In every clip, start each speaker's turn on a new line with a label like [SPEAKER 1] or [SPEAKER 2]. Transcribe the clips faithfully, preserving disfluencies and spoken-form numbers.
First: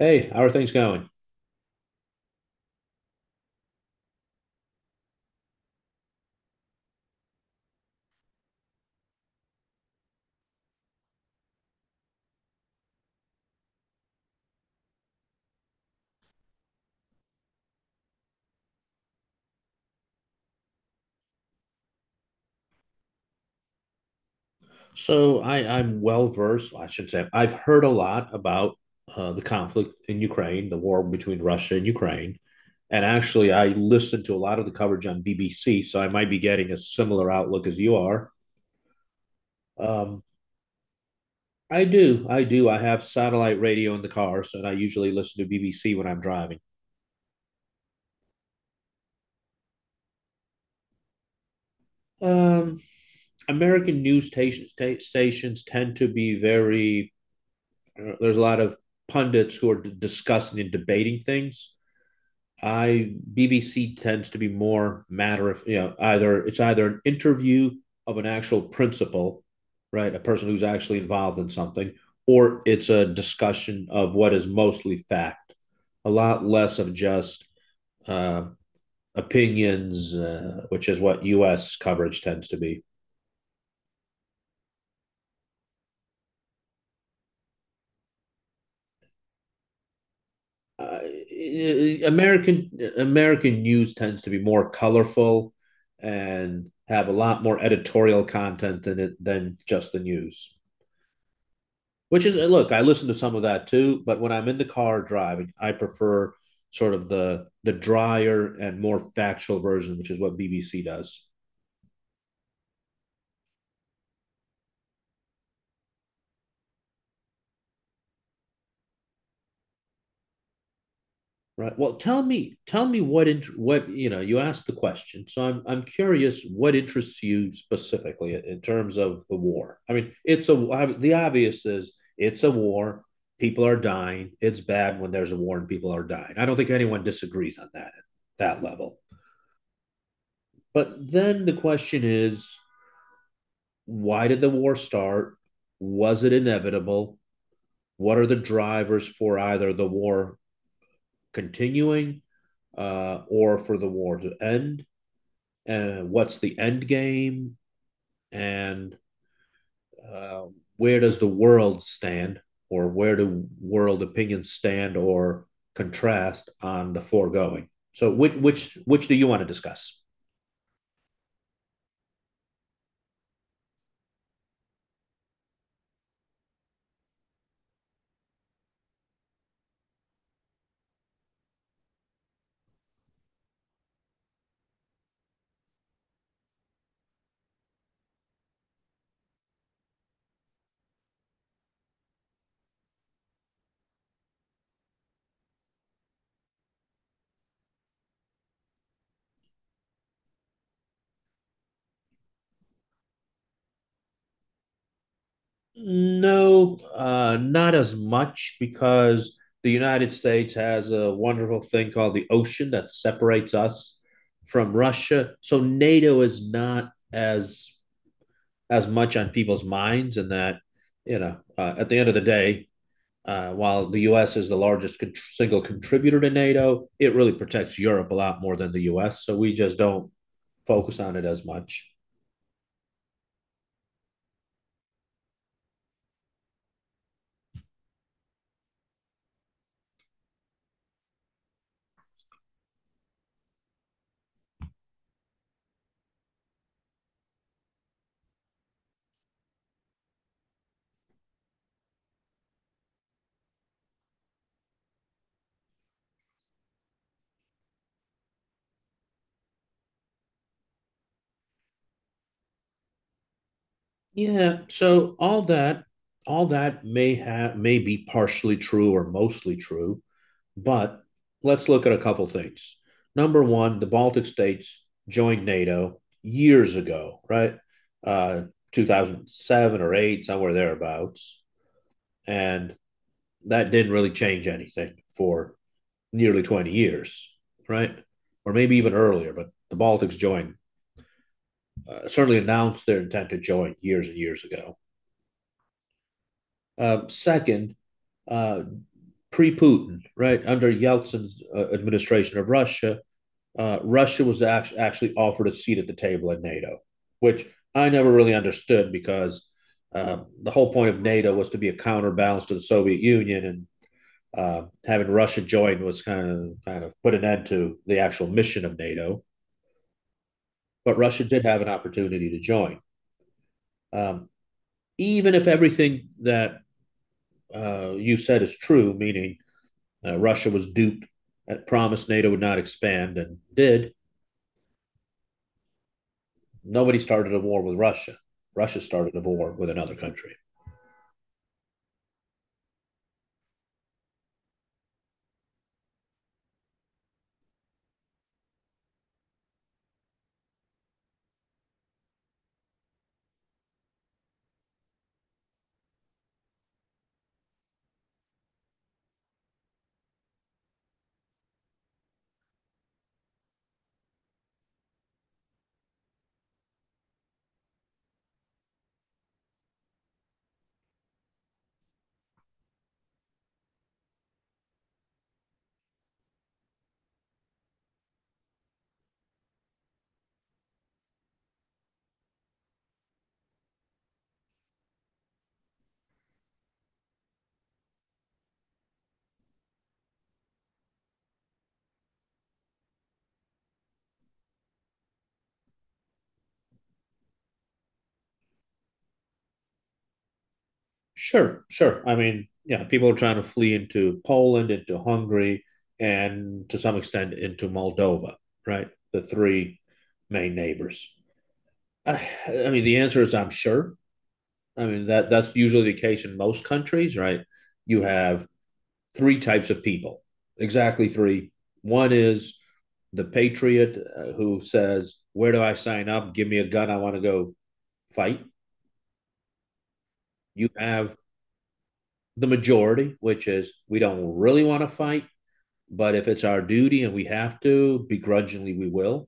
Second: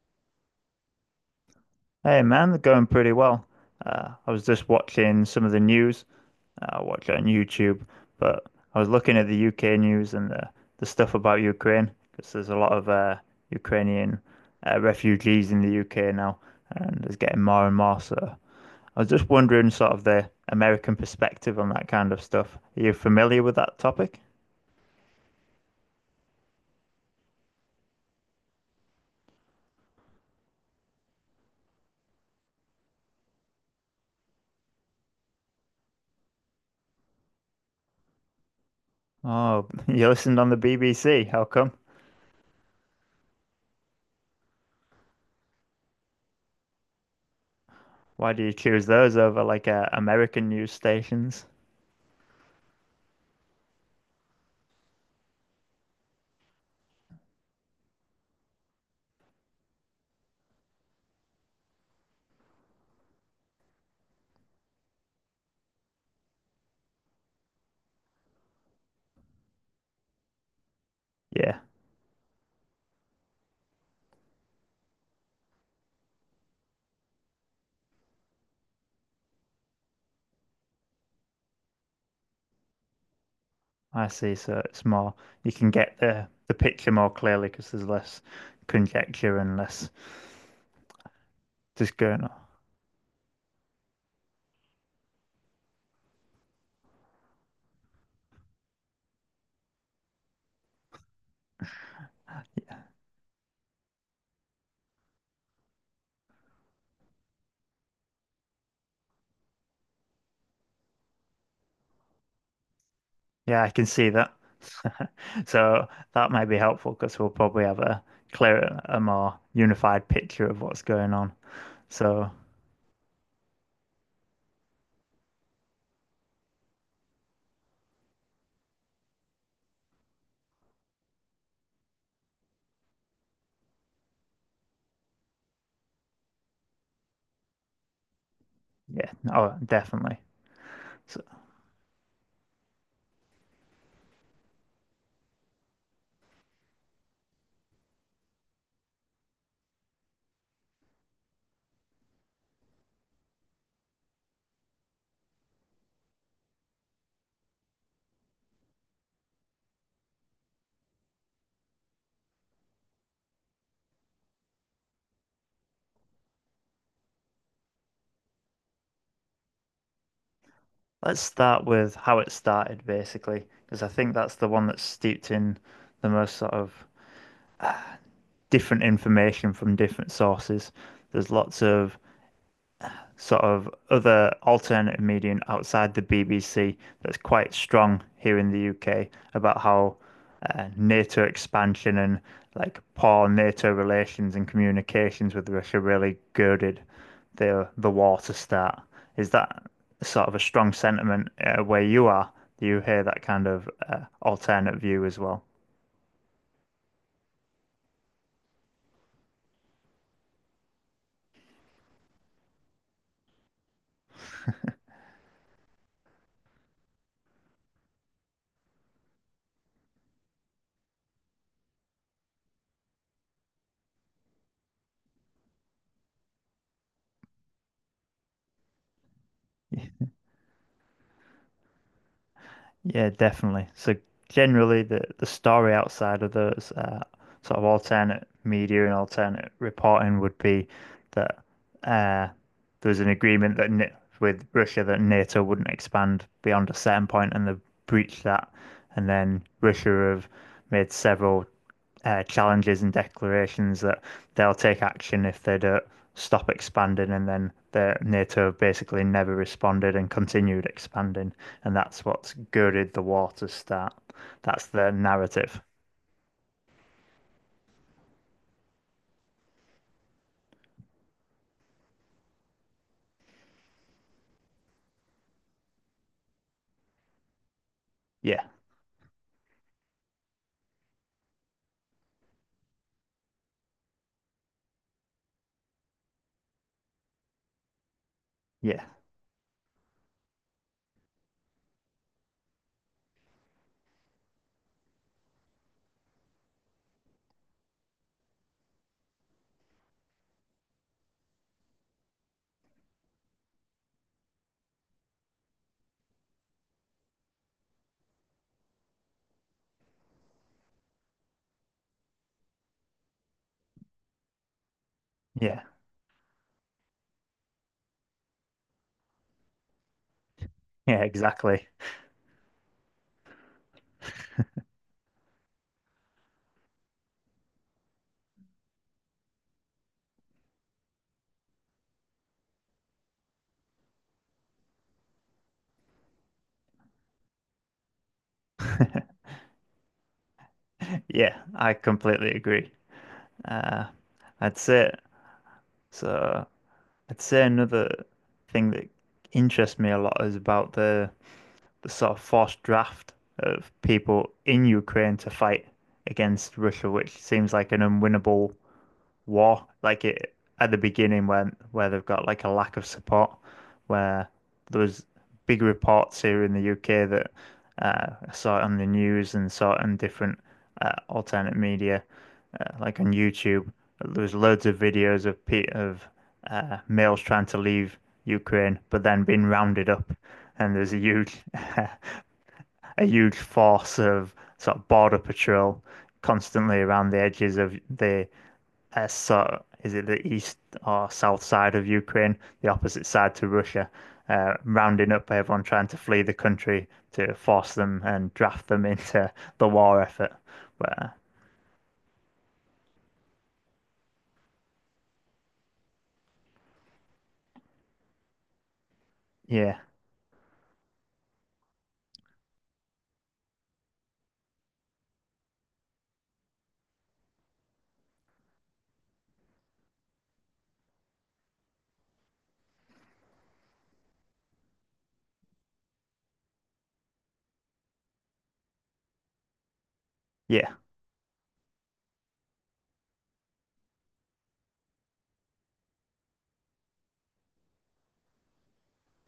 [SPEAKER 1] Hey, how are things going?
[SPEAKER 2] Hey man, they're going pretty well. Uh, I was just watching some of the news. Uh, I watch it on YouTube, but I was looking at the U K news and the, the stuff about Ukraine because there's a lot of uh, Ukrainian uh, refugees in the U K now, and there's getting more and more. So I was just wondering, sort of, the American perspective on that kind of stuff. Are you familiar with that topic?
[SPEAKER 1] So I, I'm well versed, I should say. I've heard a lot about uh, the conflict in Ukraine, the war between Russia and Ukraine. And actually, I listened to a lot of the coverage on B B C, so I might be getting a similar outlook as you are.
[SPEAKER 2] Oh, you
[SPEAKER 1] Um,
[SPEAKER 2] listened on the B B C. How come?
[SPEAKER 1] I do, I do. I have satellite radio in the car, so I usually listen to B B C when I'm driving.
[SPEAKER 2] Why do you choose those over like uh, American news stations?
[SPEAKER 1] Um, American news station, sta- stations tend to be very, uh, there's a lot of pundits who are d- discussing and debating things. I B B C tends to be more matter of you know either it's either an interview of an actual principal, right, a person who's actually involved in
[SPEAKER 2] Yeah.
[SPEAKER 1] something, or it's a discussion of what is mostly fact, a lot less of just uh, opinions, uh, which is what U S coverage tends to be.
[SPEAKER 2] I see. So it's more you can get the the picture more clearly because there's less conjecture and less
[SPEAKER 1] Uh,
[SPEAKER 2] just going on.
[SPEAKER 1] American American news tends to be more colorful and have a lot more editorial content than it than just the news. Which is look, I listen to some of that too, but when I'm in the car driving, I prefer sort of the the drier and more factual version, which is what B B C does.
[SPEAKER 2] Yeah, I can see that. So that might be helpful because we'll probably have a clearer, a more unified picture of what's going on.
[SPEAKER 1] Right. Well, tell
[SPEAKER 2] So
[SPEAKER 1] me, tell me what int- what you know. You asked the question, so I'm I'm curious what interests you specifically in, in terms of the war. I mean, it's a the obvious is it's a war. People are dying. It's bad when there's a war and people are dying. I don't think anyone disagrees on that that level.
[SPEAKER 2] yeah, oh, definitely.
[SPEAKER 1] But
[SPEAKER 2] So
[SPEAKER 1] then the question is, why did the war start? Was it inevitable? What are the drivers for either the war continuing, uh, or for the war to end? And what's the end game? And uh, where does the world stand, or where do world opinions stand or contrast on the foregoing? So, which which which do you want to discuss?
[SPEAKER 2] let's start with how it started, basically, because I think that's the one that's steeped in the most sort of different information from different sources. There's lots of sort of other alternative medium outside the B B C that's quite strong here in the U K about how uh, NATO expansion and like poor NATO relations and communications with Russia really girded the the war to start. Is that sort of a strong sentiment uh, where you are? Do you hear that kind of uh, alternate view as well?
[SPEAKER 1] No, uh, not as much because the United States has a wonderful thing called the ocean that separates us from Russia. So NATO is not as as much on people's minds, and that you know, uh, at the end of the day, uh, while the U S is the largest con- single contributor to NATO, it really protects Europe a lot more than the U S. So we just don't focus on it as much.
[SPEAKER 2] Yeah, definitely. So generally, the the story outside of those uh, sort of alternate media and alternate reporting would be that uh, there was an agreement that N with Russia that NATO wouldn't expand beyond a certain point, and they breached that, and then Russia have made several uh, challenges and declarations that they'll take action if they don't stop expanding, and then the NATO basically never responded and continued expanding, and that's what's girded the war to start.
[SPEAKER 1] Yeah,
[SPEAKER 2] That's the
[SPEAKER 1] so all
[SPEAKER 2] narrative.
[SPEAKER 1] that all that may have may be partially true or mostly true, but let's look at a couple things. Number one, the Baltic states joined NATO years ago, right? Uh,
[SPEAKER 2] Yeah,
[SPEAKER 1] two thousand seven or eight, somewhere thereabouts, and that didn't really change anything for nearly twenty years, right? Or maybe
[SPEAKER 2] yeah,
[SPEAKER 1] even earlier, but the Baltics joined, uh, certainly announced their intent to join years and years ago. Uh, second, uh, pre Putin, right, under Yeltsin's uh, administration of Russia, uh, Russia was act- actually offered a seat at the table at NATO, which I never really understood because uh, the whole point of NATO was to be a counterbalance to the Soviet Union, and uh, having Russia
[SPEAKER 2] yeah,
[SPEAKER 1] join was kind of kind of put an end to the actual mission of NATO. But
[SPEAKER 2] yeah,
[SPEAKER 1] Russia did have
[SPEAKER 2] exactly.
[SPEAKER 1] an opportunity to join, um, even if everything that uh, you said is true, meaning Uh, Russia was duped. It promised NATO would not expand and did. Nobody started a war with Russia. Russia started a war with another country.
[SPEAKER 2] Yeah, I completely agree. Uh, I'd say so. I'd say another thing that interests me a lot is about the the sort of forced draft of people in Ukraine to fight against Russia, which seems like an unwinnable war. Like it at the beginning when where they've got like a lack of support, where there was big reports here in the U K that uh, I saw it on the news and saw it on different uh, alternate media, uh, like on YouTube. There was loads of videos of of uh, males trying to leave Ukraine, but then being rounded up, and there's a huge uh, a huge force of sort of border patrol constantly around the edges of the uh, sort of- is it the east or south side of Ukraine, the opposite side to Russia, uh, rounding up everyone trying to flee the country to force them and draft them into the war effort. But uh,
[SPEAKER 1] Sure, sure. I mean, yeah, people are trying to flee into Poland, into Hungary, and to some extent into Moldova, right? The
[SPEAKER 2] yeah,
[SPEAKER 1] three main neighbors. I, I mean, the answer is I'm sure. I mean that that's usually the case in most countries, right? You have three types of people, exactly three. One is the patriot uh, who says, "Where do I sign up? Give me a gun. I want to go fight." You
[SPEAKER 2] yeah,
[SPEAKER 1] have the majority, which is we don't really want to fight, but if it's our duty and we have to, begrudgingly we will.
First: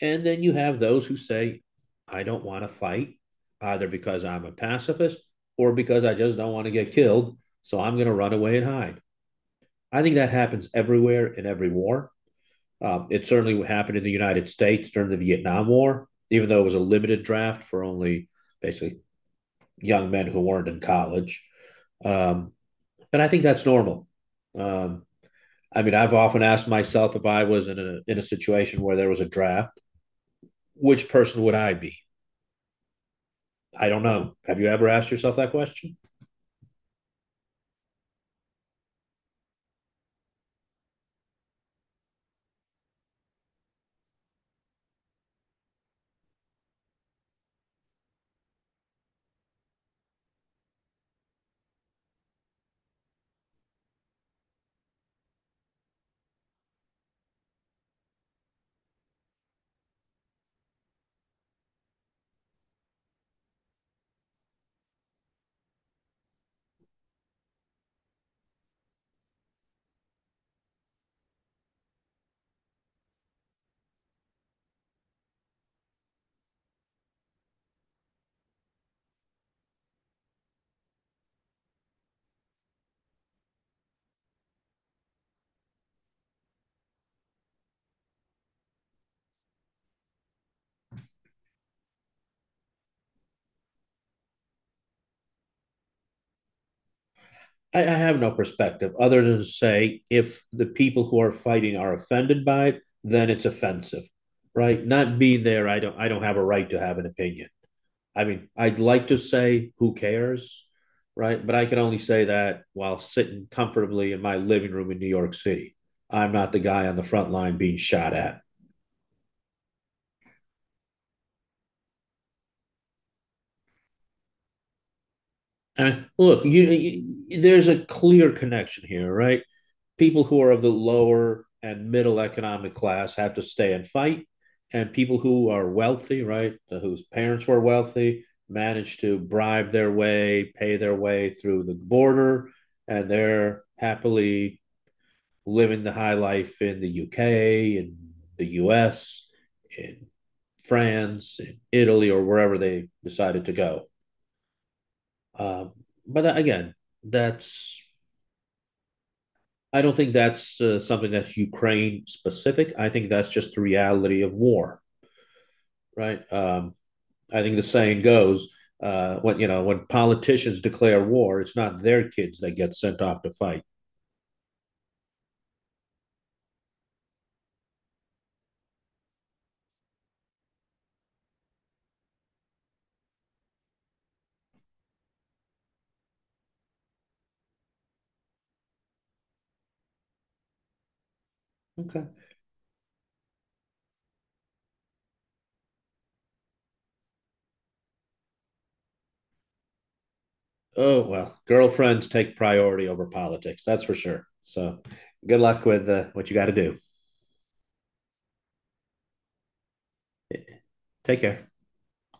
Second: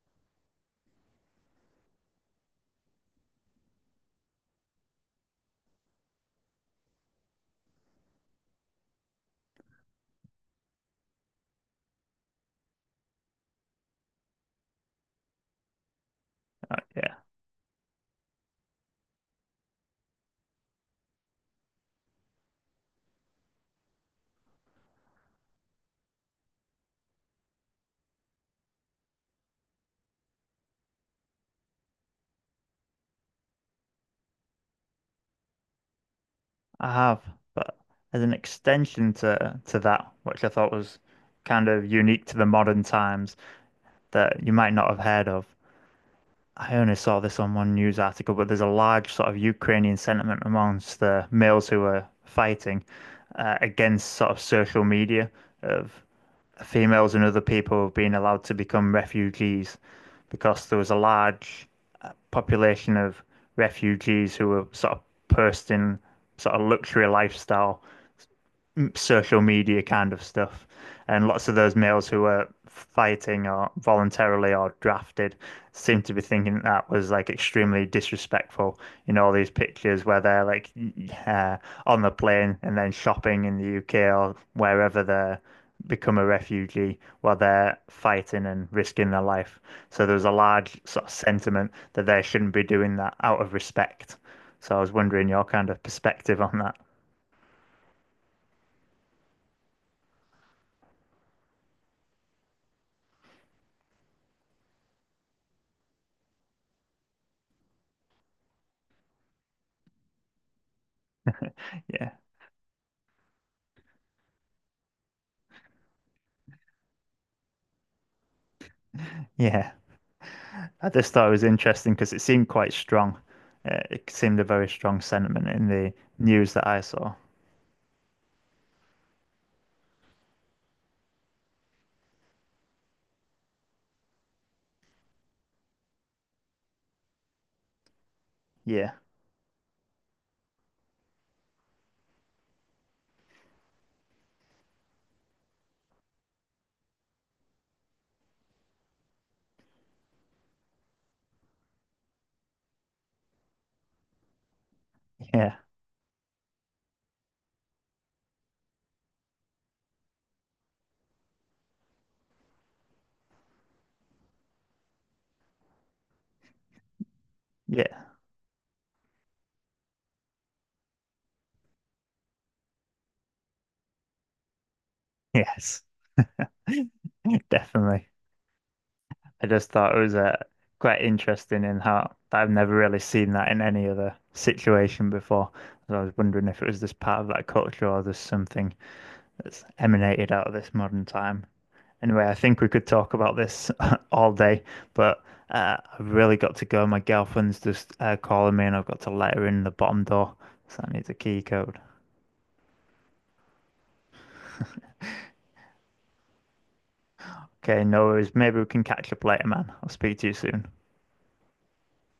[SPEAKER 1] And then you have those who say, I don't want to fight either because I'm a pacifist or because I just don't want to get killed. So I'm going to run away and hide. I think that happens everywhere in every war. Um, it certainly happened in the United States during the Vietnam War, even though it was a
[SPEAKER 2] yeah,
[SPEAKER 1] limited draft for only basically young men who weren't in college. Um, and I think that's normal. Um, I mean, I've often asked myself if I was in a in a situation where there was a draft, which person would I be? I don't know. Have you ever asked yourself that question?
[SPEAKER 2] I have. But as an extension to to that, which I thought was kind of unique to the modern times that you might not have heard of, I only saw this on one news article, but there's a large sort of Ukrainian sentiment amongst the males who are fighting uh, against sort of social media of females and other people being allowed to become refugees because there was a large population of refugees who were sort of posting sort of luxury lifestyle social media kind of stuff. And lots of those males who were fighting or voluntarily or drafted seem to be thinking that, that was like extremely disrespectful in all these pictures where they're like uh, on the plane and then shopping in the U K or wherever they become a refugee while they're fighting and risking their life. So there's a large sort of sentiment that they shouldn't be doing that out of respect. So I was wondering your kind of perspective on that.
[SPEAKER 1] I, I have no perspective other than to say if the people who are fighting are offended by it, then it's offensive, right? Not being there, I don't I don't have a right to have an opinion. I mean, I'd like to say who cares, right? But I can only
[SPEAKER 2] Yeah.
[SPEAKER 1] say that while sitting comfortably in my living room in New York City. I'm not the guy on the front line being shot at.
[SPEAKER 2] Yeah. I just thought it was interesting because it seemed quite strong. Uh, it seemed a very strong sentiment in the
[SPEAKER 1] And look,
[SPEAKER 2] news
[SPEAKER 1] you,
[SPEAKER 2] that I saw.
[SPEAKER 1] you, there's a clear connection here, right? People who are of the lower and middle economic class have to stay and fight, and people who are wealthy, right, whose parents were wealthy,
[SPEAKER 2] Yeah,
[SPEAKER 1] manage to bribe their way, pay their way through the border, and they're happily living the high life in the U K and the U S in France in Italy or wherever they decided to go.
[SPEAKER 2] yeah,
[SPEAKER 1] Um, but that, again, that's I don't think that's uh, something that's Ukraine specific. I think that's just the reality of war, right? Um, I think the saying
[SPEAKER 2] yeah,
[SPEAKER 1] goes, uh, when you know when politicians declare war, it's not their kids that get sent off to fight.
[SPEAKER 2] yes, definitely. I just thought it was uh, quite interesting in how I've never really seen that in any other situation before. So I was wondering if it was just part of that culture or there's something that's emanated out of this modern time.
[SPEAKER 1] Okay,
[SPEAKER 2] Anyway, I think we could talk about this all day, but uh, I've really got to go. My girlfriend's just uh, calling me, and I've got to let her in the bottom door, so I
[SPEAKER 1] oh
[SPEAKER 2] need the
[SPEAKER 1] well,
[SPEAKER 2] key code.
[SPEAKER 1] girlfriends take priority over politics. That's for sure. So, good luck with uh, what you got to do.
[SPEAKER 2] Okay, no worries. Maybe we can catch up later, man. I'll speak to you soon.
[SPEAKER 1] Take care.